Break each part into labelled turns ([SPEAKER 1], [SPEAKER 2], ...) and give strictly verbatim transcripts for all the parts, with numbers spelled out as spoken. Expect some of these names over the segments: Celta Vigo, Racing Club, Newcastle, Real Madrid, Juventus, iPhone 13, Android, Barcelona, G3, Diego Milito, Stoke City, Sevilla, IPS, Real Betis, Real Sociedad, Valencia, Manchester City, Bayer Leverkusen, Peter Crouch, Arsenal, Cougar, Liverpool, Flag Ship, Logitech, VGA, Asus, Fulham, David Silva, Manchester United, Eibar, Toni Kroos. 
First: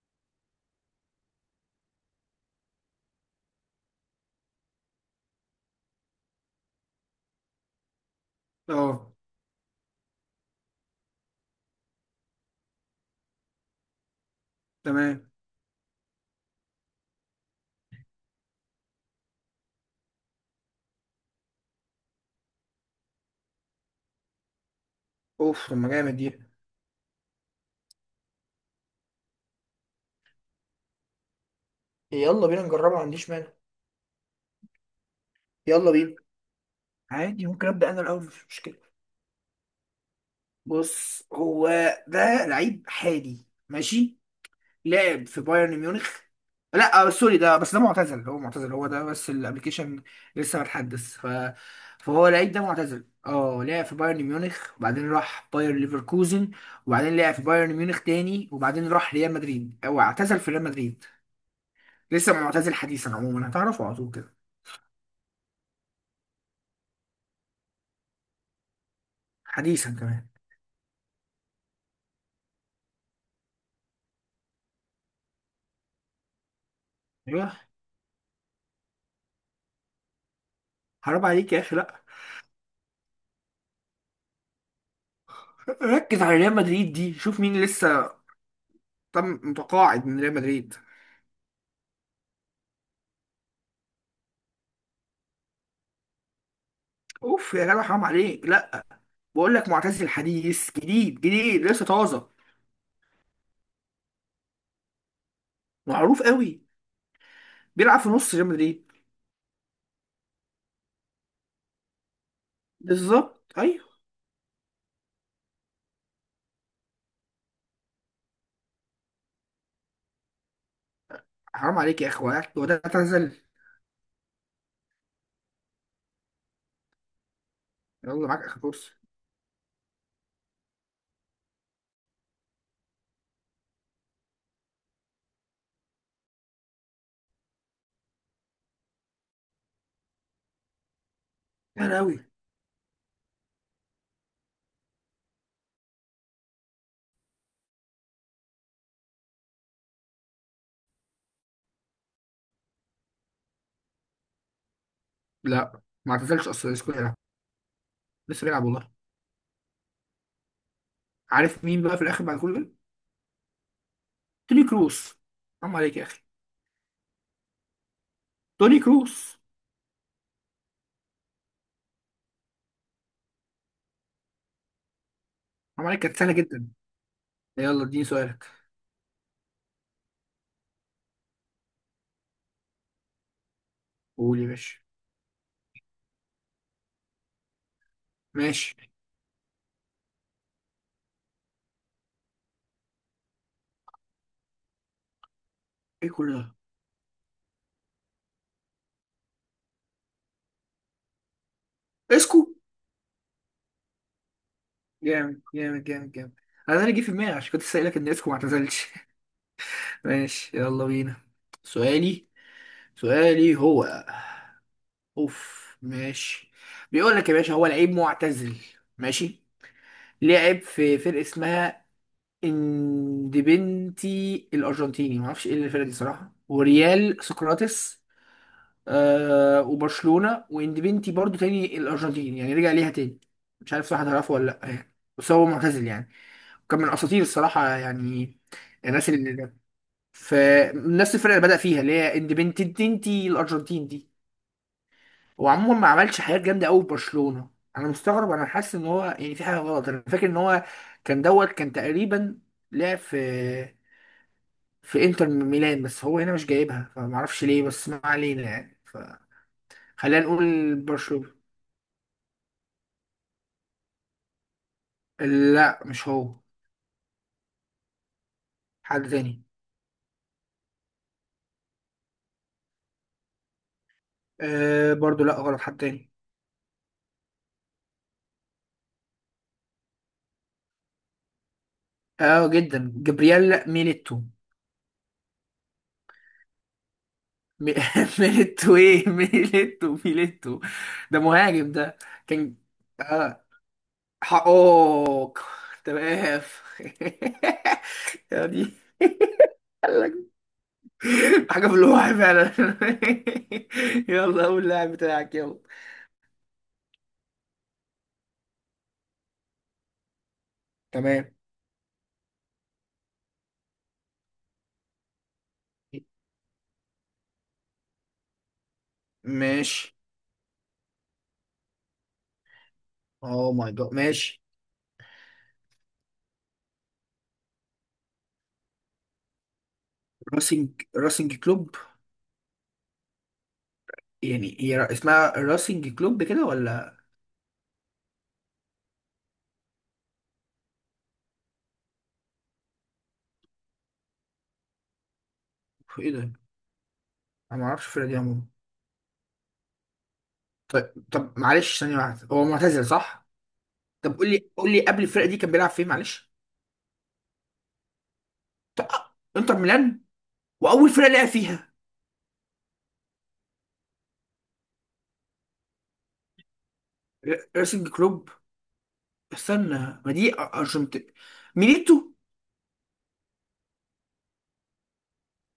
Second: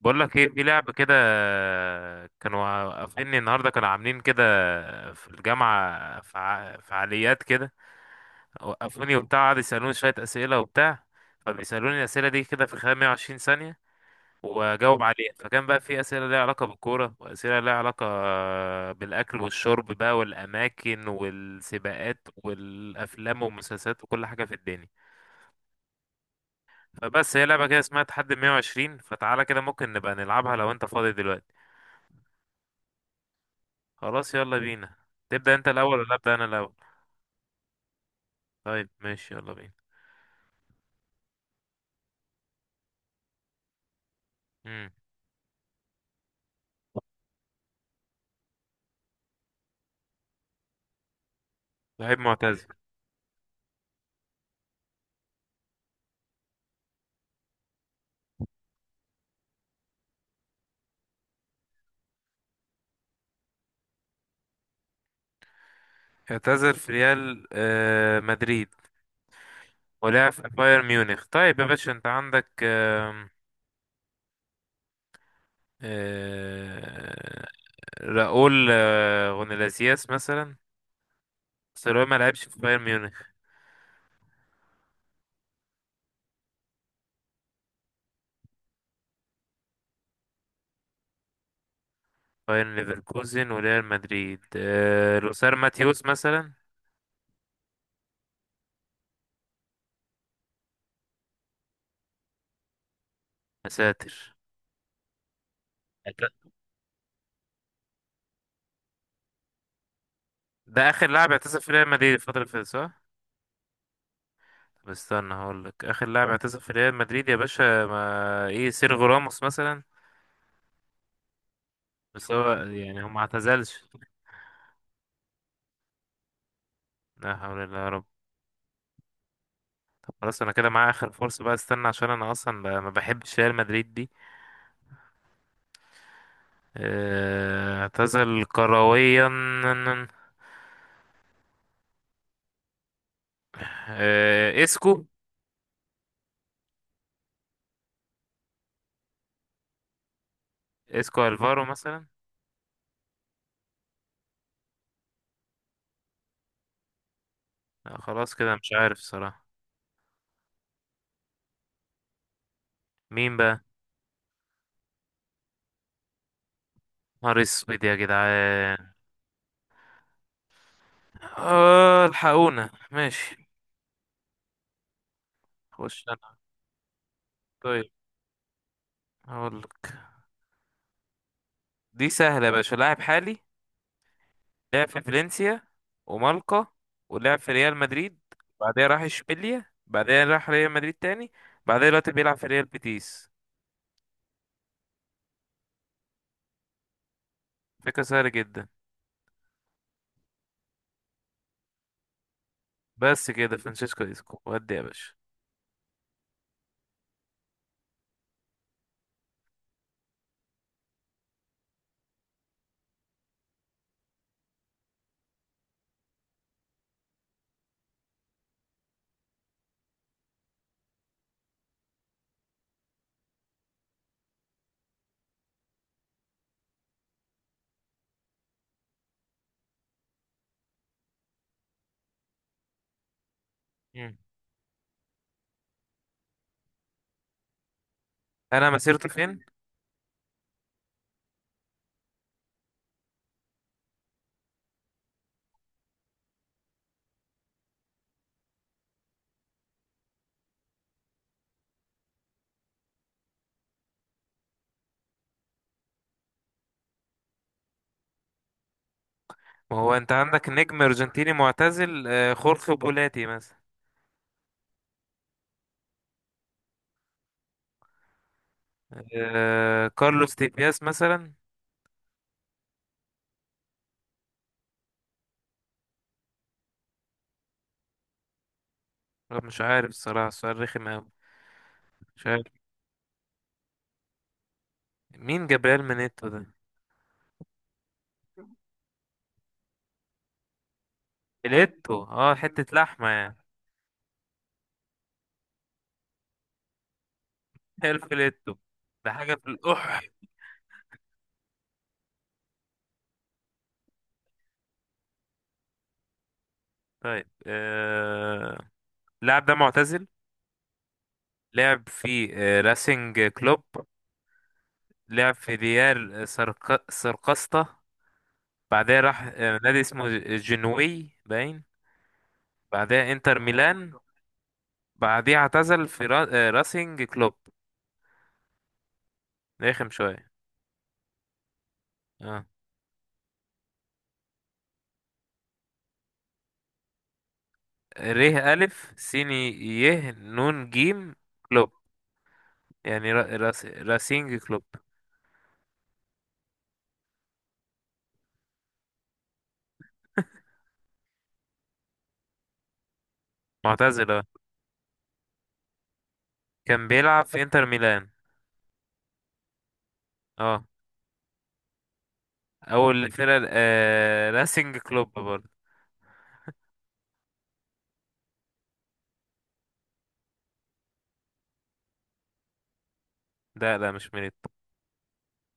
[SPEAKER 1] بقول لك ايه، في لعبة كده. كانوا وقفيني النهارده، كانوا عاملين كده في الجامعة فع- فعاليات كده.
[SPEAKER 2] اه.
[SPEAKER 1] وقفوني وبتاع، قعدوا يسألوني شوية أسئلة وبتاع. فبيسألوني الأسئلة دي كده في خلال مئة وعشرين ثانية وأجاوب
[SPEAKER 2] تمام.
[SPEAKER 1] عليها. فكان بقى في أسئلة ليها علاقة بالكورة، وأسئلة ليها علاقة بالأكل والشرب بقى، والأماكن والسباقات والأفلام والمسلسلات وكل حاجة في الدنيا.
[SPEAKER 2] اوف، طب ما جامد دي.
[SPEAKER 1] فبس هي لعبة كده اسمها تحدي مئة وعشرين. فتعالى كده، ممكن نبقى نلعبها لو أنت فاضي دلوقتي.
[SPEAKER 2] يلا بينا نجربها، ما عنديش مانع.
[SPEAKER 1] خلاص، يلا بينا. تبدأ انت
[SPEAKER 2] يلا
[SPEAKER 1] الاول ولا
[SPEAKER 2] بينا.
[SPEAKER 1] ابدأ انا الاول؟
[SPEAKER 2] عادي، ممكن ابدا انا الاول، مش مشكله.
[SPEAKER 1] طيب ماشي، يلا بينا.
[SPEAKER 2] بص، هو ده لعيب حالي، ماشي.
[SPEAKER 1] امم.
[SPEAKER 2] لعب في بايرن ميونخ. لا، آه، سوري، ده بس ده معتزل. هو معتزل، هو ده بس الابلكيشن لسه متحدث ف...
[SPEAKER 1] لعيب
[SPEAKER 2] فهو لعيب ده
[SPEAKER 1] معتزل.
[SPEAKER 2] معتزل. اه، لعب في بايرن ميونخ، وبعدين راح باير ليفركوزن، وبعدين لعب في بايرن ميونخ تاني، وبعدين راح ريال مدريد. هو اعتزل في ريال مدريد، لسه معتزل حديثا. عموما هتعرفه على طول كده.
[SPEAKER 1] اعتزل في ريال آه مدريد،
[SPEAKER 2] حديثا كمان.
[SPEAKER 1] ولعب في بايرن ميونخ. طيب يا باشا، انت عندك آم، آه
[SPEAKER 2] ايوه.
[SPEAKER 1] راؤول آه غونلاسياس مثلا؟
[SPEAKER 2] حرام عليك يا اخي،
[SPEAKER 1] بس
[SPEAKER 2] لا.
[SPEAKER 1] راؤول ما لعبش في بايرن ميونخ.
[SPEAKER 2] ركز على ريال مدريد دي، شوف مين لسه طم متقاعد من ريال مدريد.
[SPEAKER 1] بايرن ليفركوزن وريال مدريد. آه لوسار ماتيوس مثلا؟
[SPEAKER 2] اوف يا جدع، حرام عليك، لا. بقول لك معتزل حديث، جديد جديد، لسه طازه،
[SPEAKER 1] يا ساتر.
[SPEAKER 2] معروف قوي، بيلعب في نص ريال مدريد.
[SPEAKER 1] ده اخر لاعب اعتزل في ريال مدريد الفترة اللي فاتت، صح؟
[SPEAKER 2] بالظبط، ايوه.
[SPEAKER 1] طب استنى، هقول لك اخر لاعب اعتزل في ريال مدريد يا باشا. ما ايه، سيرجو راموس مثلا؟
[SPEAKER 2] حرام عليك يا اخي،
[SPEAKER 1] بس هو
[SPEAKER 2] وقعت- هو ده
[SPEAKER 1] يعني هو ما
[SPEAKER 2] اعتزل.
[SPEAKER 1] اعتزلش. لا حول الله يا رب.
[SPEAKER 2] يلا معاك اخر فرصه.
[SPEAKER 1] خلاص، انا كده معايا اخر فرصه بقى. استنى، عشان انا اصلا ب- ما بحبش ريال مدريد دي. آه، اعتزل كرويا.
[SPEAKER 2] سهل قوي.
[SPEAKER 1] آه، اسكو، اسكو الفارو مثلا؟
[SPEAKER 2] لا، ما اعتزلش اصلا، لسه بيلعب.
[SPEAKER 1] لا، خلاص
[SPEAKER 2] لسه
[SPEAKER 1] كده
[SPEAKER 2] بيلعب
[SPEAKER 1] مش
[SPEAKER 2] والله.
[SPEAKER 1] عارف الصراحه.
[SPEAKER 2] عارف مين بقى في الاخر بعد كل ده؟
[SPEAKER 1] مين بقى؟
[SPEAKER 2] توني كروس. حرام عليك يا اخي.
[SPEAKER 1] نهار اسود يا
[SPEAKER 2] توني
[SPEAKER 1] جدعان.
[SPEAKER 2] كروس.
[SPEAKER 1] اه، الحقونا ماشي.
[SPEAKER 2] حرام عليك،
[SPEAKER 1] خش
[SPEAKER 2] كانت سهله
[SPEAKER 1] انا.
[SPEAKER 2] جدا. يلا
[SPEAKER 1] طيب،
[SPEAKER 2] اديني سؤالك.
[SPEAKER 1] هقول لك. دي سهله يا باشا، لاعب حالي.
[SPEAKER 2] قول يا باشا.
[SPEAKER 1] لعب في فالنسيا ومالقا، ولعب في ريال مدريد، بعدها
[SPEAKER 2] ماشي.
[SPEAKER 1] راح اشبيليا، بعدها راح ريال مدريد تاني، بعدها دلوقتي بيلعب في ريال بيتيس.
[SPEAKER 2] ايه كل ده؟
[SPEAKER 1] فكرة سهلة جدا.
[SPEAKER 2] اسكو.
[SPEAKER 1] بس كده فرانشيسكو اسكو، ودي يا باشا.
[SPEAKER 2] جامد جامد جامد جامد. انا اللي جه في دماغي عشان كنت سائلك ان اسكو ما اعتزلش. ماشي يلا بينا. سؤالي سؤالي هو، اوف، ماشي. بيقول لك يا باشا، هو لعيب معتزل، ماشي. لعب في فرقه اسمها اندبنتي الارجنتيني، ما اعرفش ايه الفرقه دي صراحه، وريال سقراطس. آه، وبرشلونه، واندبنتي برضو تاني الارجنتين يعني، رجع ليها تاني. مش عارف صح
[SPEAKER 1] مم.
[SPEAKER 2] هتعرفه ولا لا يعني، بس هو معتزل يعني. وكان من اساطير الصراحه يعني.
[SPEAKER 1] انا مسيرته
[SPEAKER 2] الناس
[SPEAKER 1] فين؟
[SPEAKER 2] اللي فنفس الفرقه اللي بدأ فيها اللي هي اندبنتي تنتي الارجنتين دي، وعموما ما عملش حاجات جامده قوي في برشلونه. انا مستغرب، انا حاسس ان هو يعني في حاجه غلط. انا فاكر ان هو كان دوت كان تقريبا لعب في في انتر ميلان، بس هو هنا مش جايبها فما اعرفش ليه، بس ما علينا يعني.
[SPEAKER 1] ما هو انت
[SPEAKER 2] فخلينا
[SPEAKER 1] عندك
[SPEAKER 2] نقول
[SPEAKER 1] نجم
[SPEAKER 2] برشلونه.
[SPEAKER 1] ارجنتيني معتزل. آه، خورخي بولاتي مثلا؟
[SPEAKER 2] لا مش هو، حد تاني.
[SPEAKER 1] آه، كارلوس تيبياس مثلا؟
[SPEAKER 2] آه برضو، لا غلط، حد تاني.
[SPEAKER 1] لا، مش عارف الصراحة، السؤال رخم أوي. مش
[SPEAKER 2] اه
[SPEAKER 1] عارف.
[SPEAKER 2] جدا، جبريال ميليتو.
[SPEAKER 1] مين جابريل منيتو ده؟
[SPEAKER 2] مي- ميليتو، ايه ميليتو ميليتو ده مهاجم، ده
[SPEAKER 1] فيليتو، اه،
[SPEAKER 2] كان.
[SPEAKER 1] حتة لحمة يعني.
[SPEAKER 2] اه. حقوق. تمام. يا
[SPEAKER 1] الفيليتو
[SPEAKER 2] دي.
[SPEAKER 1] ده حاجة في القح.
[SPEAKER 2] قال لك. حاجة في الواقع فعلا. يلا قول اللاعب بتاعك، يلا.
[SPEAKER 1] طيب آه... اللاعب ده معتزل،
[SPEAKER 2] تمام.
[SPEAKER 1] لعب في آه... راسينج كلوب، لعب في ريال سرق... سرقسطة، بعدها راح آه... نادي
[SPEAKER 2] ماشي.
[SPEAKER 1] اسمه جنوي باين، بعدها انتر
[SPEAKER 2] اوه ماي جاد.
[SPEAKER 1] ميلان،
[SPEAKER 2] ماشي.
[SPEAKER 1] بعدها اعتزل في را... آه... راسينج كلوب. رخم شوية.
[SPEAKER 2] راسينج راسينج كلوب.
[SPEAKER 1] اه.
[SPEAKER 2] يعني هي را- اسمها راسنج كلوب كده ولا
[SPEAKER 1] ر، ألف، سين، ي، نون، جيم، كلوب. يعني را... راس... راسينج كلوب.
[SPEAKER 2] ايه ده؟ انا ما اعرفش الفرقه دي عموما. طيب، طب معلش ثانيه واحده، هو معتزل صح؟
[SPEAKER 1] معتزل،
[SPEAKER 2] طب
[SPEAKER 1] اه.
[SPEAKER 2] قول لي قول لي قبل الفرقه دي كان بيلعب فين، معلش.
[SPEAKER 1] كان بيلعب في انتر ميلان.
[SPEAKER 2] طب آه، انتر ميلان.
[SPEAKER 1] اه.
[SPEAKER 2] واول فرقه لعب فيها
[SPEAKER 1] اول فرقة آه... راسينج كلوب برضه.
[SPEAKER 2] ر- راسنج كلوب. استنى، ما دي أ- ارجنت. ميليتو.
[SPEAKER 1] لا لا، مش ميليتو.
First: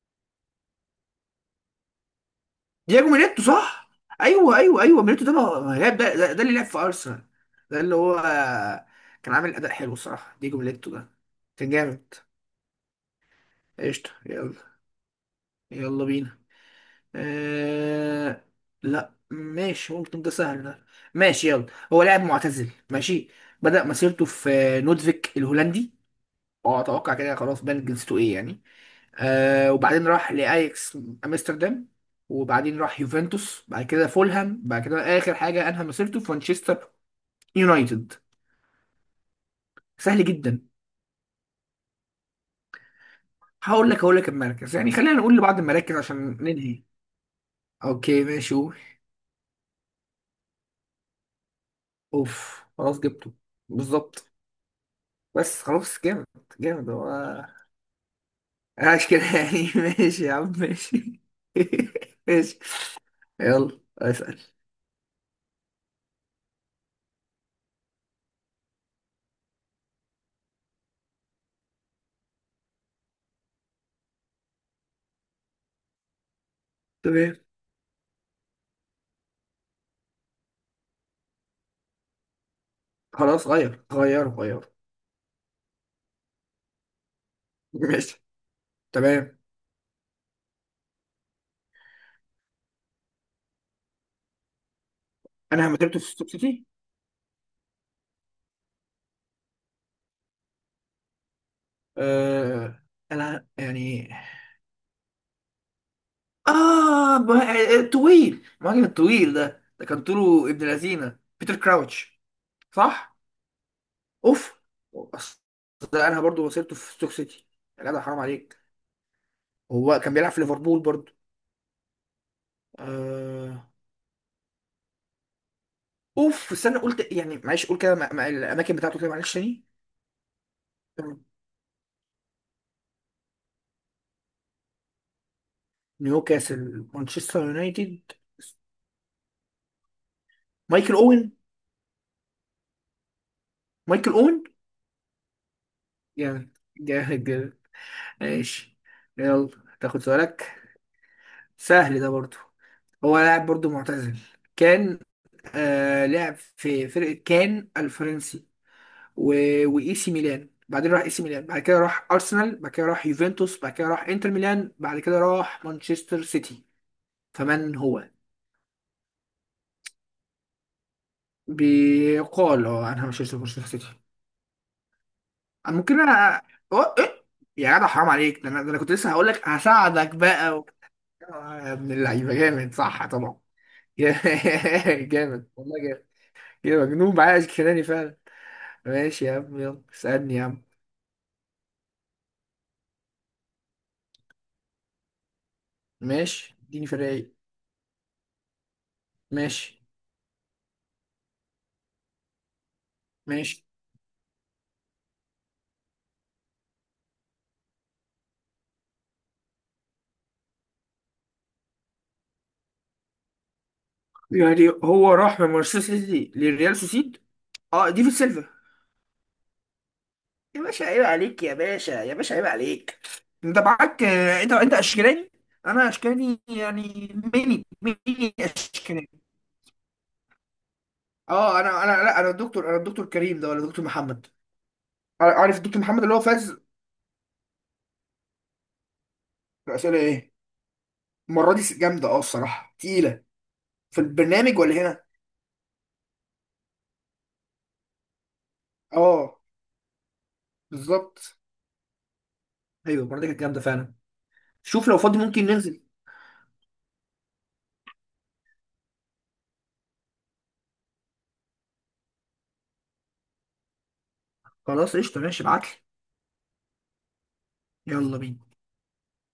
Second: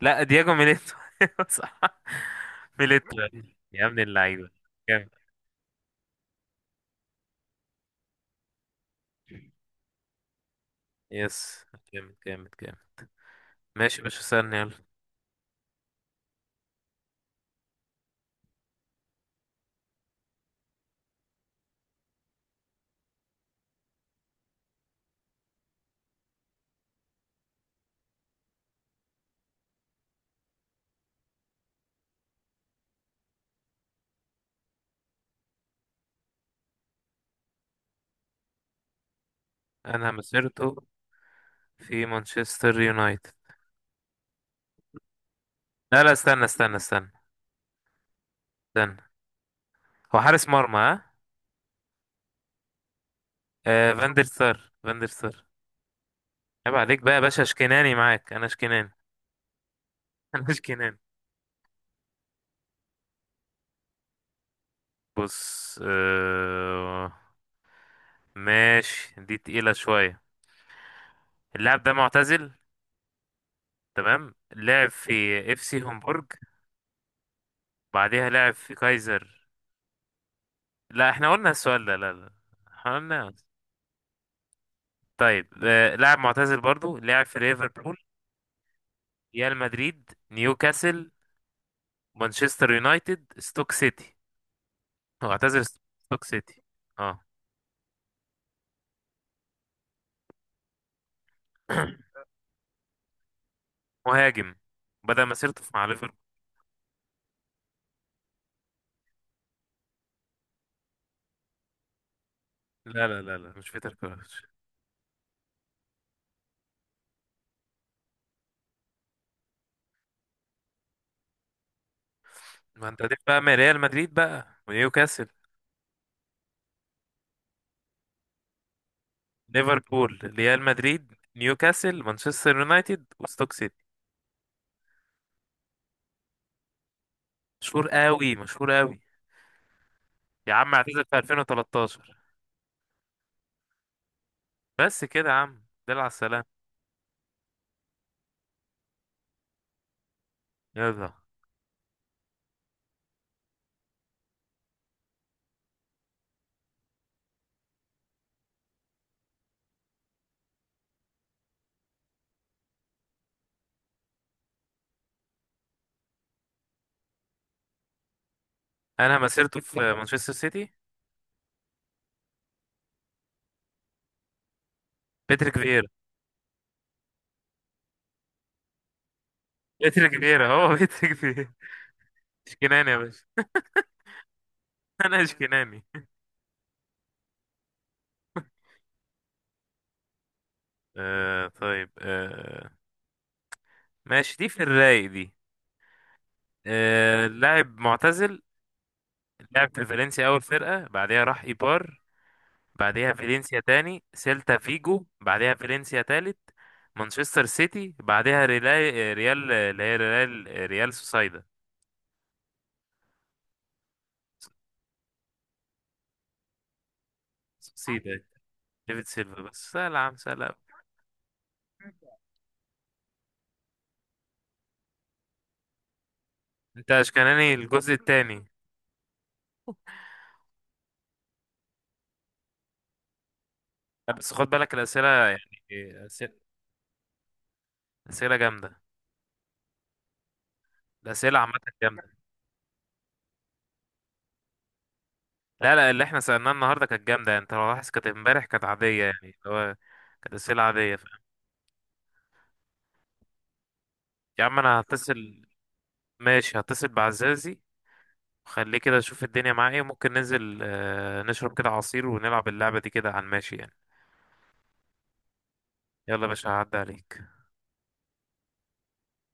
[SPEAKER 1] لا، دياجو ميليتو. صح.
[SPEAKER 2] دياجو
[SPEAKER 1] ميليتو.
[SPEAKER 2] ميليتو،
[SPEAKER 1] يا
[SPEAKER 2] صح.
[SPEAKER 1] ابن اللعيبة.
[SPEAKER 2] ايوه، ايوه، ايوه.
[SPEAKER 1] جامد.
[SPEAKER 2] ميليتو ده ما ما لعب، ده, ده, ده اللي لعب في ارسنال. ده اللي هو كان عامل اداء حلو الصراحه، دياجو ميليتو ده
[SPEAKER 1] يس.
[SPEAKER 2] كان
[SPEAKER 1] جامد
[SPEAKER 2] جامد.
[SPEAKER 1] جامد جامد. ماشي يا
[SPEAKER 2] قشطه
[SPEAKER 1] باشا، استنى
[SPEAKER 2] يلا.
[SPEAKER 1] يلا.
[SPEAKER 2] يلا بينا. آه... لا ماشي، ممكن ده سهل ده. ماشي يلا. هو لاعب معتزل، ماشي. بدأ مسيرته في نودفيك الهولندي. اه اتوقع كده، خلاص بان جنسيته ايه يعني. آه، وبعدين راح لاياكس امستردام، وبعدين راح يوفنتوس، بعد كده فولهام، بعد كده اخر حاجه انهى مسيرته في مانشستر يونايتد.
[SPEAKER 1] أنا
[SPEAKER 2] سهل جدا.
[SPEAKER 1] مسيرته في مانشستر يونايتد.
[SPEAKER 2] هقول لك هقول لك المركز يعني، خلينا نقول لبعض المراكز
[SPEAKER 1] لا لا،
[SPEAKER 2] عشان
[SPEAKER 1] استنى استنى
[SPEAKER 2] ننهي.
[SPEAKER 1] استنى
[SPEAKER 2] اوكي ماشي، قول.
[SPEAKER 1] استنى. هو حارس مرمى، ها.
[SPEAKER 2] اوف خلاص جبته.
[SPEAKER 1] آه فاندر
[SPEAKER 2] بالظبط.
[SPEAKER 1] سار فاندر سار.
[SPEAKER 2] بس خلاص، جامد.
[SPEAKER 1] عيب
[SPEAKER 2] جامد
[SPEAKER 1] عليك
[SPEAKER 2] هو.
[SPEAKER 1] بقى يا باشا، اشكناني معاك، أنا اشكناني.
[SPEAKER 2] عاش كده يعني. ماشي يا
[SPEAKER 1] أنا
[SPEAKER 2] عم،
[SPEAKER 1] اشكناني.
[SPEAKER 2] ماشي. ماشي، يلا اسأل.
[SPEAKER 1] بص، آه ماشي. دي تقيلة شوية. اللاعب ده معتزل، تمام. لعب في اف سي هومبورج.
[SPEAKER 2] تمام.
[SPEAKER 1] بعديها لعب في كايزر. لا، احنا قلنا السؤال ده، لا لا. احنا قلنا.
[SPEAKER 2] خلاص، غير غير غير.
[SPEAKER 1] طيب، آه، لاعب معتزل برضو. لعب في ليفربول،
[SPEAKER 2] ماشي. تمام،
[SPEAKER 1] ريال مدريد، نيوكاسل، مانشستر يونايتد، ستوك سيتي. هو اعتزل
[SPEAKER 2] انا مدربته في
[SPEAKER 1] ستوك
[SPEAKER 2] ستوك
[SPEAKER 1] سيتي.
[SPEAKER 2] سيتي.
[SPEAKER 1] اه.
[SPEAKER 2] آه. انا يعني،
[SPEAKER 1] مهاجم. بدأ مسيرته مع ليفربول.
[SPEAKER 2] اه، ما- طويل، المهاجم الطويل ده ده كان طوله ابن لذينه، بيتر كراوتش
[SPEAKER 1] لا
[SPEAKER 2] صح؟
[SPEAKER 1] لا لا لا، مش بيتر كروتش.
[SPEAKER 2] اوف. أصل ده انا برضو وصلته في ستوك سيتي، يا جدع حرام عليك. هو كان بيلعب في ليفربول برضو.
[SPEAKER 1] ما انت هتبقى بقى من
[SPEAKER 2] آه.
[SPEAKER 1] ريال مدريد بقى ونيوكاسل.
[SPEAKER 2] اوف، استنى قلت يعني، معلش قول كده مع- مع الاماكن بتاعته كده، معلش تاني.
[SPEAKER 1] ليفربول، ريال مدريد،
[SPEAKER 2] تمام.
[SPEAKER 1] نيوكاسل، مانشستر يونايتد، وستوك سيتي.
[SPEAKER 2] نيوكاسل، مانشستر
[SPEAKER 1] مشهور
[SPEAKER 2] يونايتد.
[SPEAKER 1] قوي مشهور قوي. يا عم
[SPEAKER 2] مايكل
[SPEAKER 1] اعتزل في
[SPEAKER 2] اوين.
[SPEAKER 1] ألفين وتلتاشر.
[SPEAKER 2] مايكل اوين.
[SPEAKER 1] بس كده يا عم، دل على السلام.
[SPEAKER 2] جامد جامد جامد. ماشي. يلا تاخد سؤالك.
[SPEAKER 1] يلا.
[SPEAKER 2] سهل ده برضو. هو لاعب برضو معتزل. كان آه، لعب في فرقة كان الفرنسي و... وإي سي ميلان، بعدين راح اي سي ميلان، بعد كده راح ارسنال، بعد كده راح يوفنتوس، بعد كده راح انتر ميلان، بعد كده راح مانشستر سيتي. فمن هو؟
[SPEAKER 1] انا مسيرته في مانشستر سيتي.
[SPEAKER 2] بيقال هو، انا مش هشتري مانشستر سيتي.
[SPEAKER 1] باتريك فييرا.
[SPEAKER 2] ممكن انا أو... إيه؟ يا جدع حرام عليك، ده انا ده انا كنت لسه هقول لك
[SPEAKER 1] باتريك
[SPEAKER 2] هساعدك
[SPEAKER 1] فييرا.
[SPEAKER 2] بقى و...
[SPEAKER 1] هو باتريك فييرا.
[SPEAKER 2] يا ابن اللعيبه، جامد
[SPEAKER 1] اشكناني يا
[SPEAKER 2] صح
[SPEAKER 1] باشا.
[SPEAKER 2] طبعا.
[SPEAKER 1] انا
[SPEAKER 2] جامد والله،
[SPEAKER 1] اشكناني.
[SPEAKER 2] جامد. يا مجنون، معايا اشكناني فعلا. ماشي يا عم، يلا اسالني يا عم.
[SPEAKER 1] آه طيب، آه ماشي. دي في الرايق دي.
[SPEAKER 2] ماشي، اديني في
[SPEAKER 1] آه
[SPEAKER 2] الرايق.
[SPEAKER 1] لاعب معتزل. لعب
[SPEAKER 2] ماشي
[SPEAKER 1] في فالنسيا اول فرقة، بعدها راح ايبار، بعدها فالنسيا
[SPEAKER 2] ماشي
[SPEAKER 1] تاني، سيلتا فيجو، بعدها فالنسيا تالت، مانشستر سيتي، بعدها ريال، ريال اللي هي ريال، آه، ريال سوسايدا.
[SPEAKER 2] يعني هو راح من مانشستر سيتي للريال سوسيد. اه، ديفيد
[SPEAKER 1] سيدا.
[SPEAKER 2] سيلفا.
[SPEAKER 1] ديفيد سيلفا، بس سهل يا عم، سهل.
[SPEAKER 2] يا باشا عيب عليك، يا باشا، يا باشا عيب عليك. انت معاك آه، انت انت اشكالاني، انا اشكالاني
[SPEAKER 1] انت
[SPEAKER 2] يعني.
[SPEAKER 1] اشكناني
[SPEAKER 2] ميني
[SPEAKER 1] الجزء
[SPEAKER 2] ميني
[SPEAKER 1] التاني.
[SPEAKER 2] اشكالاني. اه، انا انا لا، انا الدكتور انا الدكتور كريم ده ولا الدكتور
[SPEAKER 1] لا،
[SPEAKER 2] محمد؟
[SPEAKER 1] بس خد بالك الاسئله
[SPEAKER 2] عار- عارف الدكتور محمد
[SPEAKER 1] يعني.
[SPEAKER 2] اللي هو
[SPEAKER 1] اسئله.
[SPEAKER 2] فاز.
[SPEAKER 1] اسئله جامده.
[SPEAKER 2] الاسئله ايه؟
[SPEAKER 1] الاسئله
[SPEAKER 2] المره
[SPEAKER 1] عامه.
[SPEAKER 2] دي جامده،
[SPEAKER 1] جامده.
[SPEAKER 2] اه الصراحه تقيله. في البرنامج ولا هنا؟
[SPEAKER 1] لا لا، اللي احنا سالناه النهارده كانت جامده يعني. انت لو لاحظ كانت امبارح، كانت عاديه يعني، اللي
[SPEAKER 2] اه،
[SPEAKER 1] هو كانت اسئله عاديه، فاهم؟
[SPEAKER 2] بالظبط، ايوه، المره دي كانت جامده فعلا.
[SPEAKER 1] يا عم انا
[SPEAKER 2] شوف لو فاضي
[SPEAKER 1] هتصل.
[SPEAKER 2] ممكن ننزل.
[SPEAKER 1] ماشي، هتصل بعزازي، خليه كده اشوف الدنيا معاه ايه. ممكن ننزل، آه، نشرب كده عصير، ونلعب اللعبه دي كده على الماشي يعني.
[SPEAKER 2] خلاص قشطه، ماشي، ابعت لي.
[SPEAKER 1] يلا يا باشا، هعدي عليك.
[SPEAKER 2] يلا بينا.